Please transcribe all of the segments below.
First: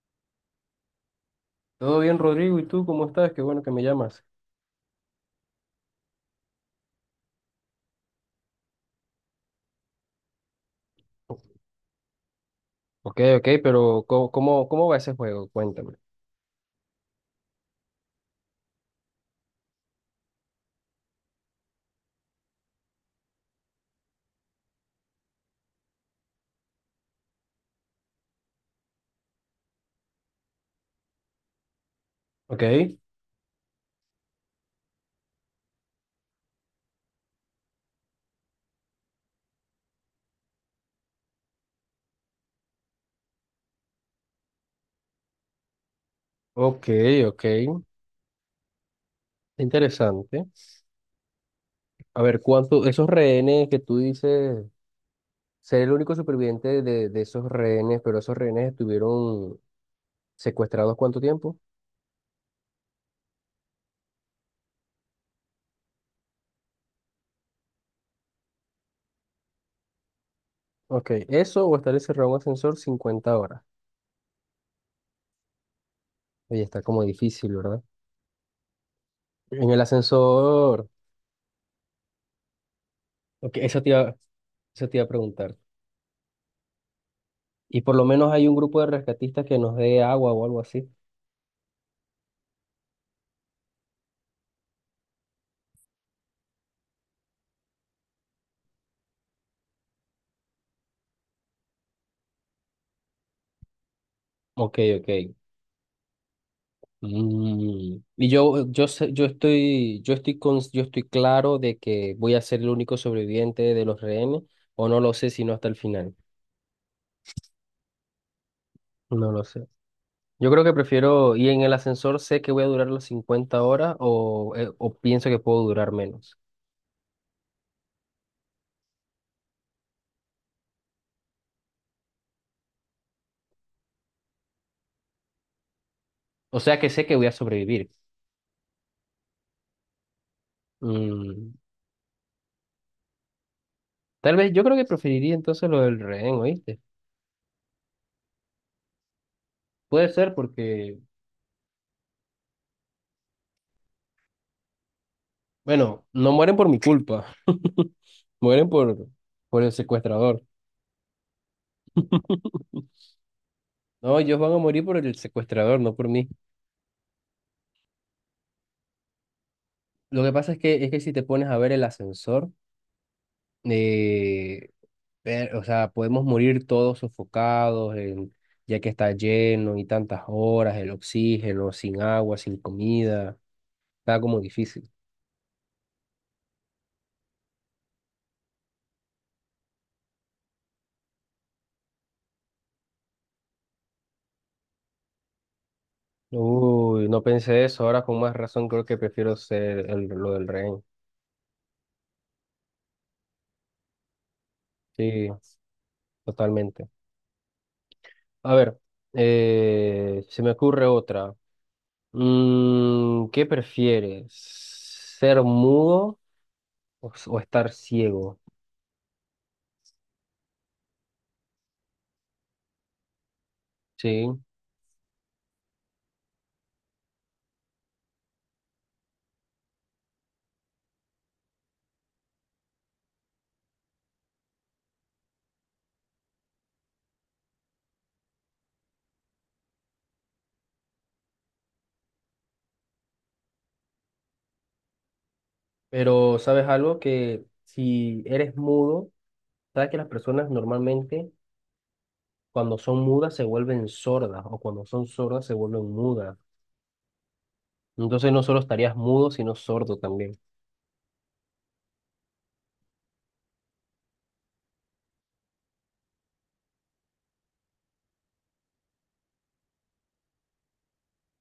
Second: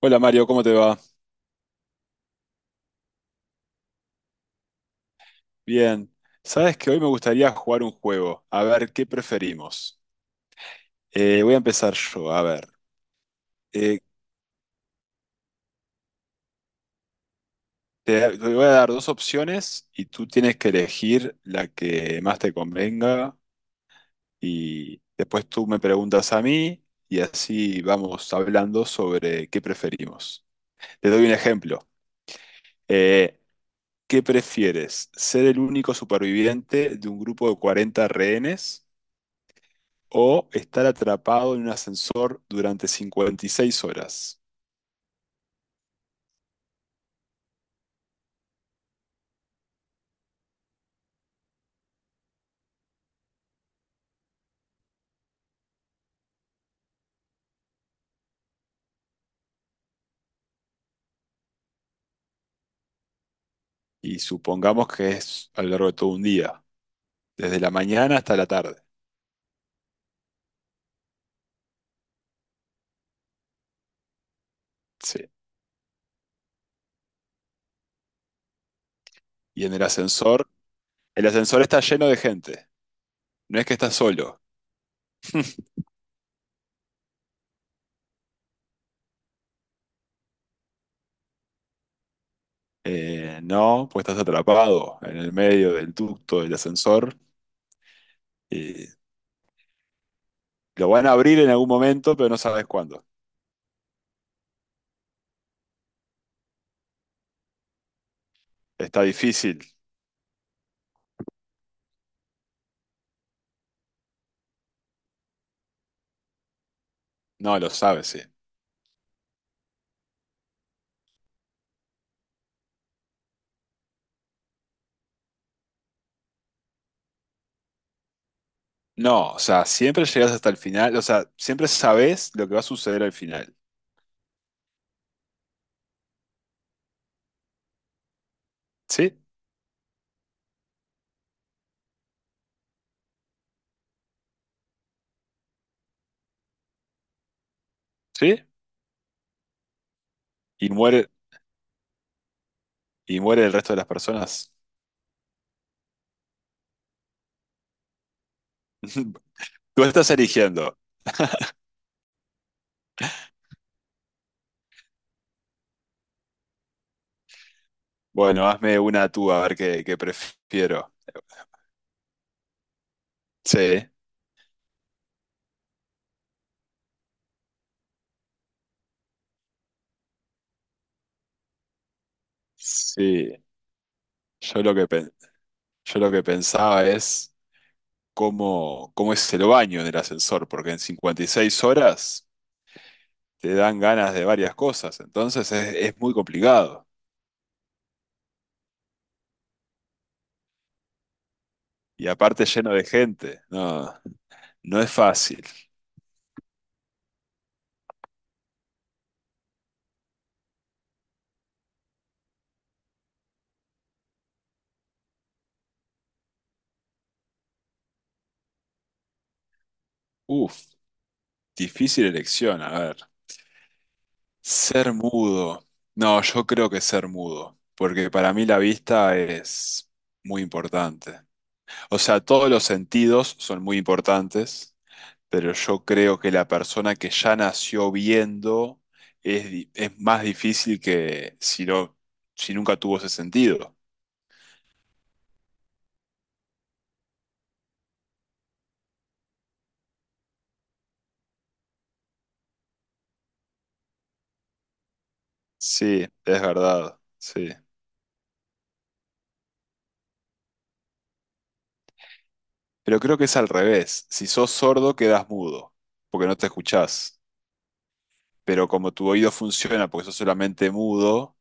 Hola Mario, ¿cómo te va? Todo bien, Rodrigo, ¿y tú cómo estás? Qué bueno que me llamas. Bien. Sabes que hoy me gustaría jugar un juego. A ver, ¿qué preferimos? Voy a empezar yo. A ver, Ok, ok, Eh, pero ¿cómo, cómo va ese juego? Cuéntame. te voy a dar dos opciones y tú tienes que elegir la que más te convenga y después tú me preguntas a mí y así vamos hablando sobre qué preferimos. Te doy un ejemplo. Ok, Eh, ¿Qué prefieres? ¿Ser el único superviviente de un grupo de 40 rehenes? ¿O estar atrapado en un ascensor durante 56 horas? ok, ok. Interesante. A ver, ¿cuánto, esos rehenes que tú dices, ser el único superviviente de esos rehenes, pero esos rehenes estuvieron secuestrados cuánto tiempo? Y supongamos que es a lo largo de todo un día, desde la mañana hasta la tarde. Ok, eso o estar encerrado en un ascensor 50 horas. Sí. Oye, está como difícil, ¿verdad? Y En en el ascensor. el ascensor está lleno de gente, Ok, no es que estás solo. eso te iba a preguntar. Y por lo menos hay un grupo de rescatistas que nos dé agua o algo así. No, pues estás atrapado en el medio del ducto del ascensor. Y lo van a abrir en algún momento, pero no sabes cuándo. Ok, ok. Mm, y yo, Está sé- difícil. Yo estoy con, yo estoy claro de que voy a ser el único sobreviviente de los rehenes, o no lo sé sino hasta el final. No, lo sabes, sí. No lo sé. Yo creo que prefiero, y en el ascensor sé que voy a durar las 50 horas o pienso que puedo durar menos. No, o sea, siempre llegas hasta el final, o sea, siempre sabes lo que va a suceder al final. O sea que sé que voy a sobrevivir. ¿Sí? Mm, tal vez yo creo que preferiría entonces lo del rehén, ¿oíste? ¿Sí? Puede ser y porque, muere, y muere el resto de las personas. bueno, no mueren por mi culpa, mueren por el Tú estás secuestrador. eligiendo. No, ellos van a morir por el secuestrador, no por mí. Bueno, hazme una tú a ver qué Lo que pasa es prefiero. que si te pones a ver el ascensor, Sí, eh, o sea, podemos morir todos sofocados, ya que está lleno y tantas horas, el oxígeno, sin agua, sin comida, sí. está como Yo lo que, difícil. pen- yo lo que pensaba es cómo es el baño en el ascensor, porque en 56 horas te dan ganas de varias cosas, entonces es muy complicado. Uy, no pensé eso, ahora con más razón creo que prefiero ser el, lo del rehén. Y aparte lleno de gente. No, no es Sí, fácil. totalmente. A ver, se me ocurre otra. Mm, ¿qué prefieres? ¿Ser mudo o, o estar ciego? Uf, difícil elección, a ver. ¿Sí? Ser mudo. No, yo creo que ser mudo, porque para mí la vista es muy importante. O sea, todos los sentidos son muy importantes, pero yo creo que la persona que ya nació viendo es, di- es más difícil que si no, si nunca tuvo ese sentido. Pero sabes algo que si eres mudo, sabes que las personas normalmente cuando son mudas se vuelven sordas o cuando son sordas se vuelven Sí, mudas. es verdad, sí. Entonces no solo estarías mudo, sino sordo también. Pero creo que es al revés. Si sos sordo, quedas mudo, porque no te escuchás. Pero como tu oído funciona porque sos solamente mudo,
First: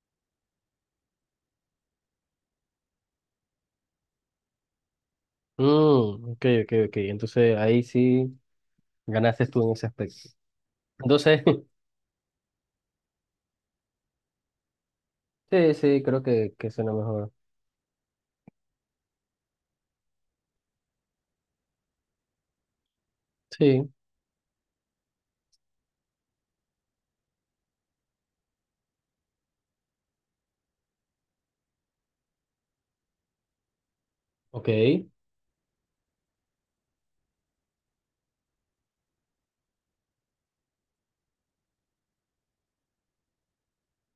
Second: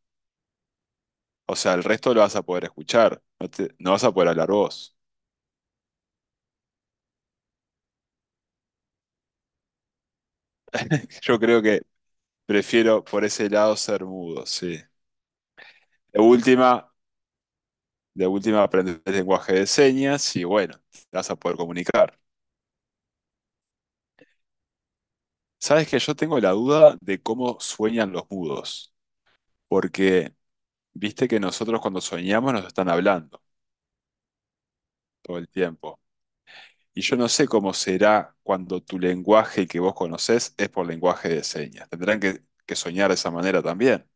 o sea, el resto lo vas a poder escuchar, no, te- no vas a poder hablar vos. Mm, ok, ok, ok. Entonces ahí sí ganaste tú en ese aspecto. Yo Entonces, creo que prefiero por ese lado ser mudo, sí. sí, sí, De creo que última, suena mejor. de última aprendes el lenguaje de señas y bueno, te vas a poder comunicar. Sí, Sabes que yo tengo la duda de cómo sueñan los mudos, porque viste que nosotros cuando soñamos nos están hablando ok. todo el tiempo. Y yo no sé cómo será cuando tu lenguaje que vos conocés es por lenguaje de señas. Tendrán que soñar de esa manera también.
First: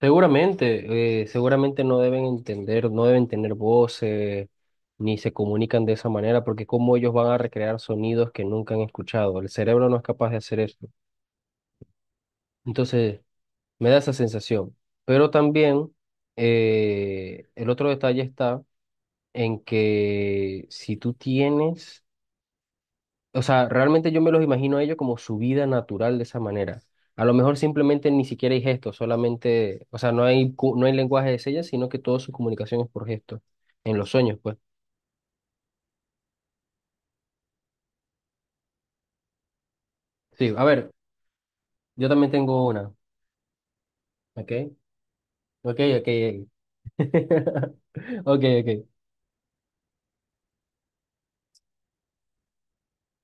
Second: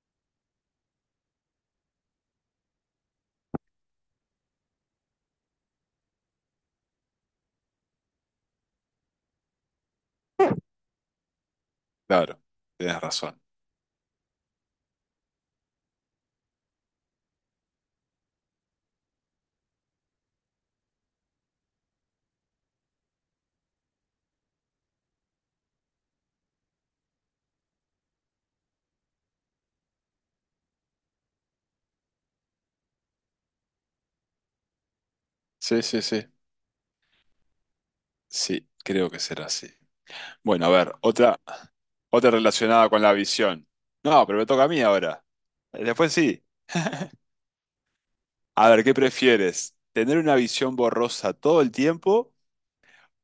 Seguramente, seguramente no deben entender, no deben tener voces, ni se comunican de esa manera, porque cómo ellos van a recrear sonidos que nunca han escuchado. El cerebro no es capaz de hacer eso. Claro, tienes Entonces, razón. me da esa sensación. Pero también, el otro detalle está en que si tú tienes. O sea, realmente yo me los imagino a ellos como su vida natural de esa manera. A lo mejor simplemente ni siquiera hay gestos, solamente, o sea, no hay, no hay lenguaje de señas, sino que toda su comunicación es por gestos, en los sueños, pues. Sí, sí, sí. Sí, creo que será así. Sí, a Bueno, a ver, ver, otra, yo también otra tengo relacionada una, con la visión. No, pero me ¿ok? toca a mí ahora. Ok, ok, Después sí. ok. Ok, ok. A ver, ¿qué prefieres? ¿Tener una visión borrosa todo el tiempo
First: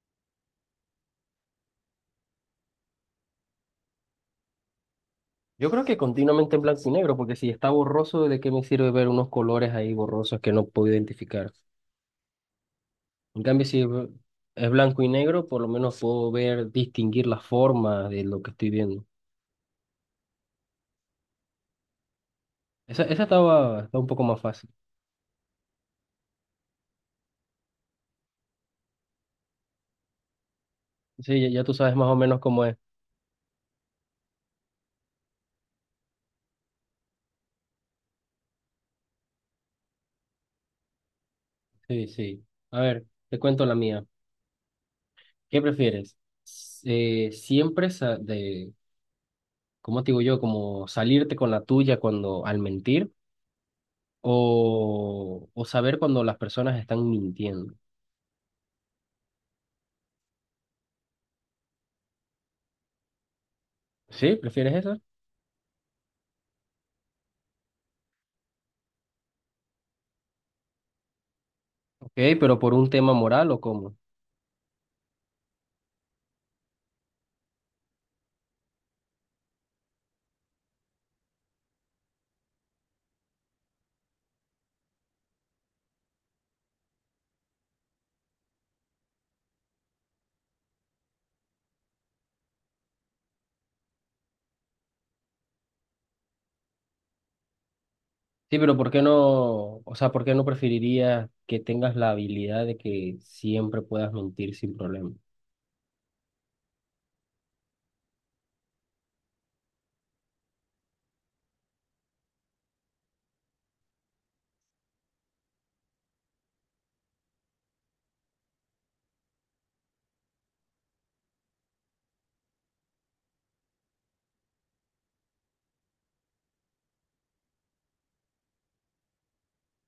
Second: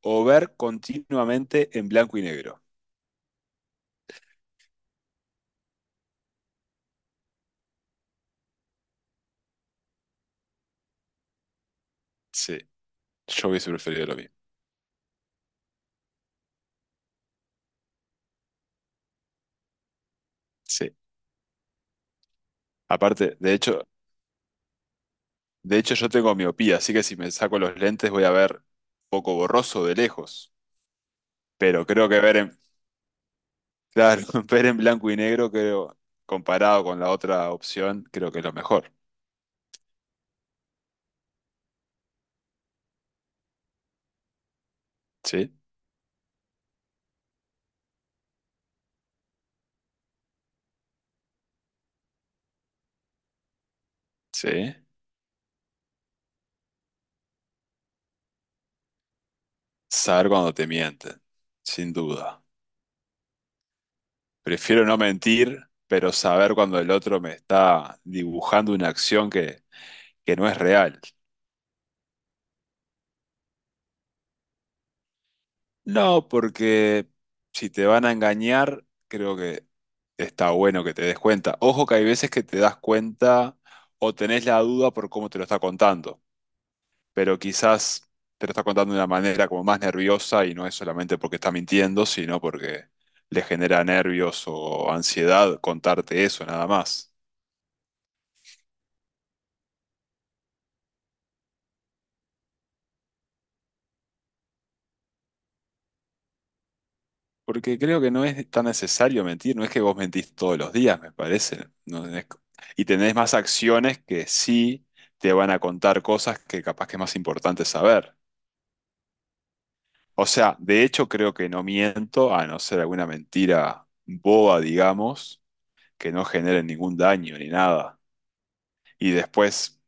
o ver continuamente en blanco y negro? Yo creo que continuamente en blanco y negro, porque si está borroso, ¿de qué me sirve ver unos colores ahí borrosos que no puedo identificar? Sí, En yo cambio, hubiese si preferido lo mismo. es blanco y negro, por lo menos puedo ver, distinguir las formas de lo que estoy viendo. Sí. Esa, Aparte, de hecho, está un poco más fácil. de hecho yo tengo miopía, así que si me saco los lentes voy a ver un poco borroso de lejos. Sí, ya, ya tú Pero sabes más creo o que ver menos en, cómo es. claro, ver en blanco y negro, creo, comparado con la otra opción, creo que es lo mejor. Sí, sí. A ver, te cuento la mía. Sí, ¿Qué prefieres? S- eh, siempre sa- de, ¿Cómo te digo yo? Como salirte con la tuya cuando al mentir sí. O saber cuando las personas están mintiendo. Saber cuando te mienten, sin duda. ¿Sí? ¿Prefieres Prefiero no eso? mentir, pero saber cuando el otro me está dibujando una acción que no es real. Ok, ¿pero por un tema moral o cómo? No, porque si te van a engañar, creo que está bueno que te des cuenta. Ojo que hay veces que te das cuenta o tenés la duda por cómo te lo está contando, pero quizás te lo está contando de una manera como más nerviosa y no es solamente porque está mintiendo, sino porque le genera nervios o ansiedad contarte eso nada más. Sí, pero ¿por qué no? O sea, ¿por qué no preferirías que tengas la habilidad de que siempre puedas mentir sin problema? Porque creo que no es tan necesario mentir, no es que vos mentís todos los días, me parece. No tenés- Y tenés más acciones que sí te van a contar cosas que capaz que es más importante saber. O sea, de hecho creo que no miento, a no ser alguna mentira boba, digamos, que no genere ningún daño ni nada. Y después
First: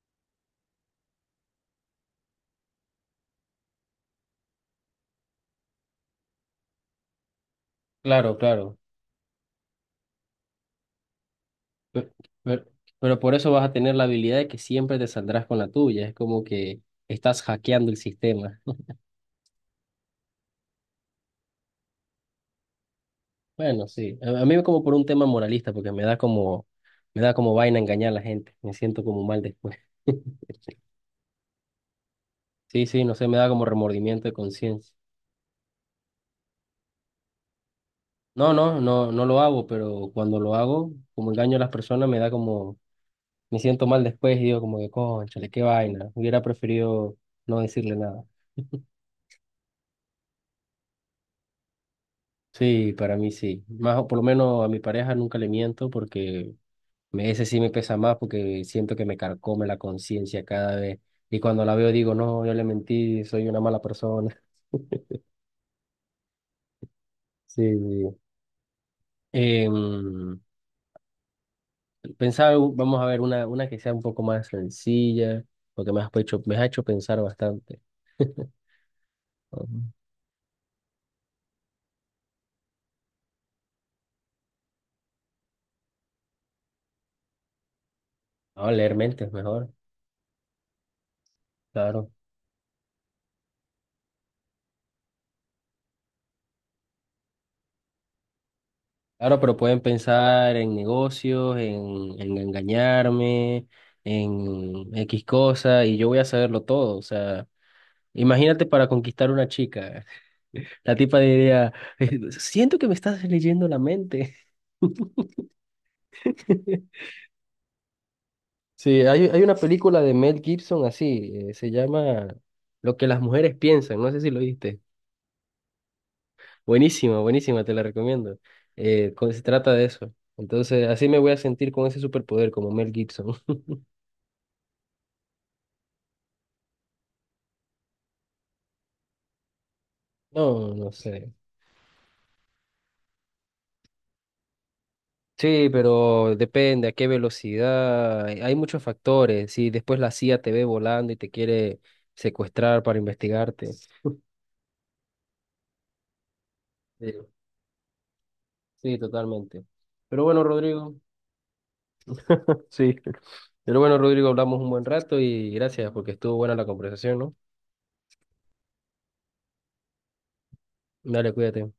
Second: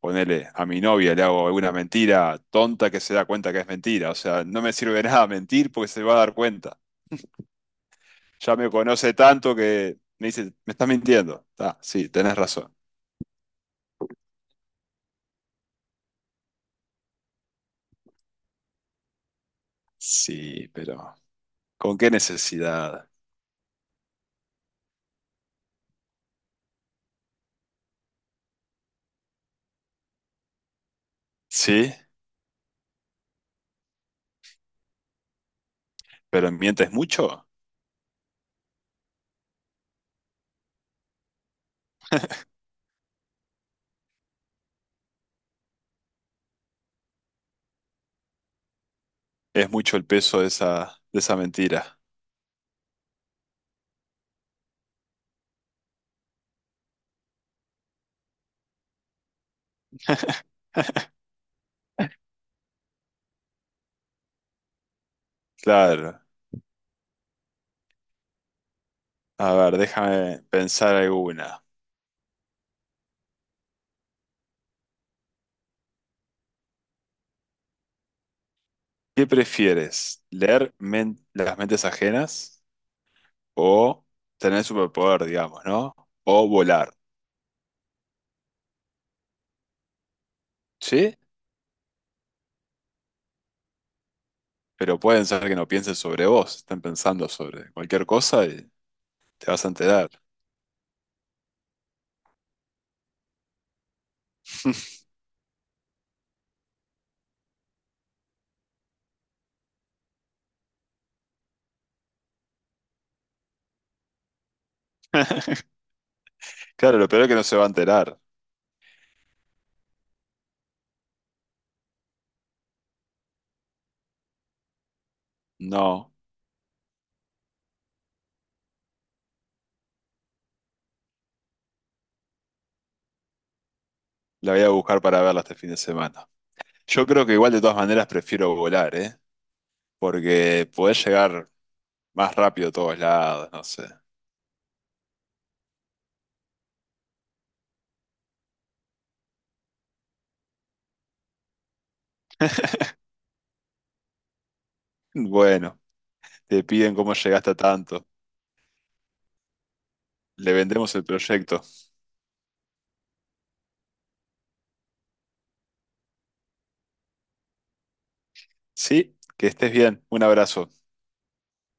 ponele, a mi novia le hago alguna mentira tonta que se da cuenta que es mentira. O sea, no me sirve de nada mentir porque se va a dar cuenta. Claro, Ya me claro. conoce tanto que me dice, me estás mintiendo. Ah, sí, Pe- tenés Pero, razón. pero por eso vas a tener la habilidad de que siempre te saldrás con la tuya. Es como que estás hackeando el sistema. Sí, pero ¿con qué necesidad? Bueno, sí. A mí como por un tema moralista, porque me da como vaina engañar a la gente. Me siento como mal después. Sí, Sí, sí, no sé, me da como remordimiento de conciencia. pero ¿mientes mucho? No, no, no, no lo hago, pero cuando lo hago, como engaño a las personas, me da como, me siento mal después y digo como que, cónchale, qué vaina. Hubiera preferido no decirle nada. Es mucho el peso de esa mentira. Sí, para mí sí. Más o por lo menos a mi pareja nunca le miento porque ese sí me pesa más porque siento que me carcome la conciencia cada vez. Y cuando la veo digo, no, yo le mentí, soy una mala persona. Claro. Sí, sí. A ver, Em, déjame pensar alguna. pensaba, vamos a ver, una que sea un poco más sencilla, porque me has hecho pensar bastante. ¿Qué Vamos prefieres? ¿Leer men- las mentes ajenas? ¿O tener superpoder, digamos, ¿no? O volar, a leer mentes mejor, ¿sí? claro. Pero pueden ser que no piensen sobre vos, estén pensando sobre cualquier cosa y Claro, te pero vas a pueden enterar. pensar en negocios, en engañarme, en X cosa, y yo voy a saberlo todo. O sea, imagínate para conquistar una chica. La tipa diría, siento que me estás leyendo la mente. Claro, lo peor es que no se va a enterar. Sí, hay una película de Mel Gibson así, se llama Lo que las mujeres piensan, no sé si lo viste. No, Buenísima, buenísima, te la recomiendo. Se trata de eso. Entonces, así me voy a sentir con ese superpoder como Mel Gibson. la voy a buscar para verla este fin de semana. Yo creo que igual de todas maneras prefiero volar, ¿eh? Porque No, no podés sé. llegar más rápido a todos lados, no sé. Sí, pero depende a qué velocidad. Hay hay muchos factores. Si después la CIA te ve volando y te quiere secuestrar para investigarte. Bueno, te piden Sí, cómo llegaste a tanto. sí, totalmente. Pero bueno, Le vendemos Rodrigo. el proyecto. Sí. Pero bueno, Rodrigo, hablamos un buen rato y gracias porque estuvo buena la conversación, ¿no? Sí, que estés bien. Un abrazo. Dale, cuídate.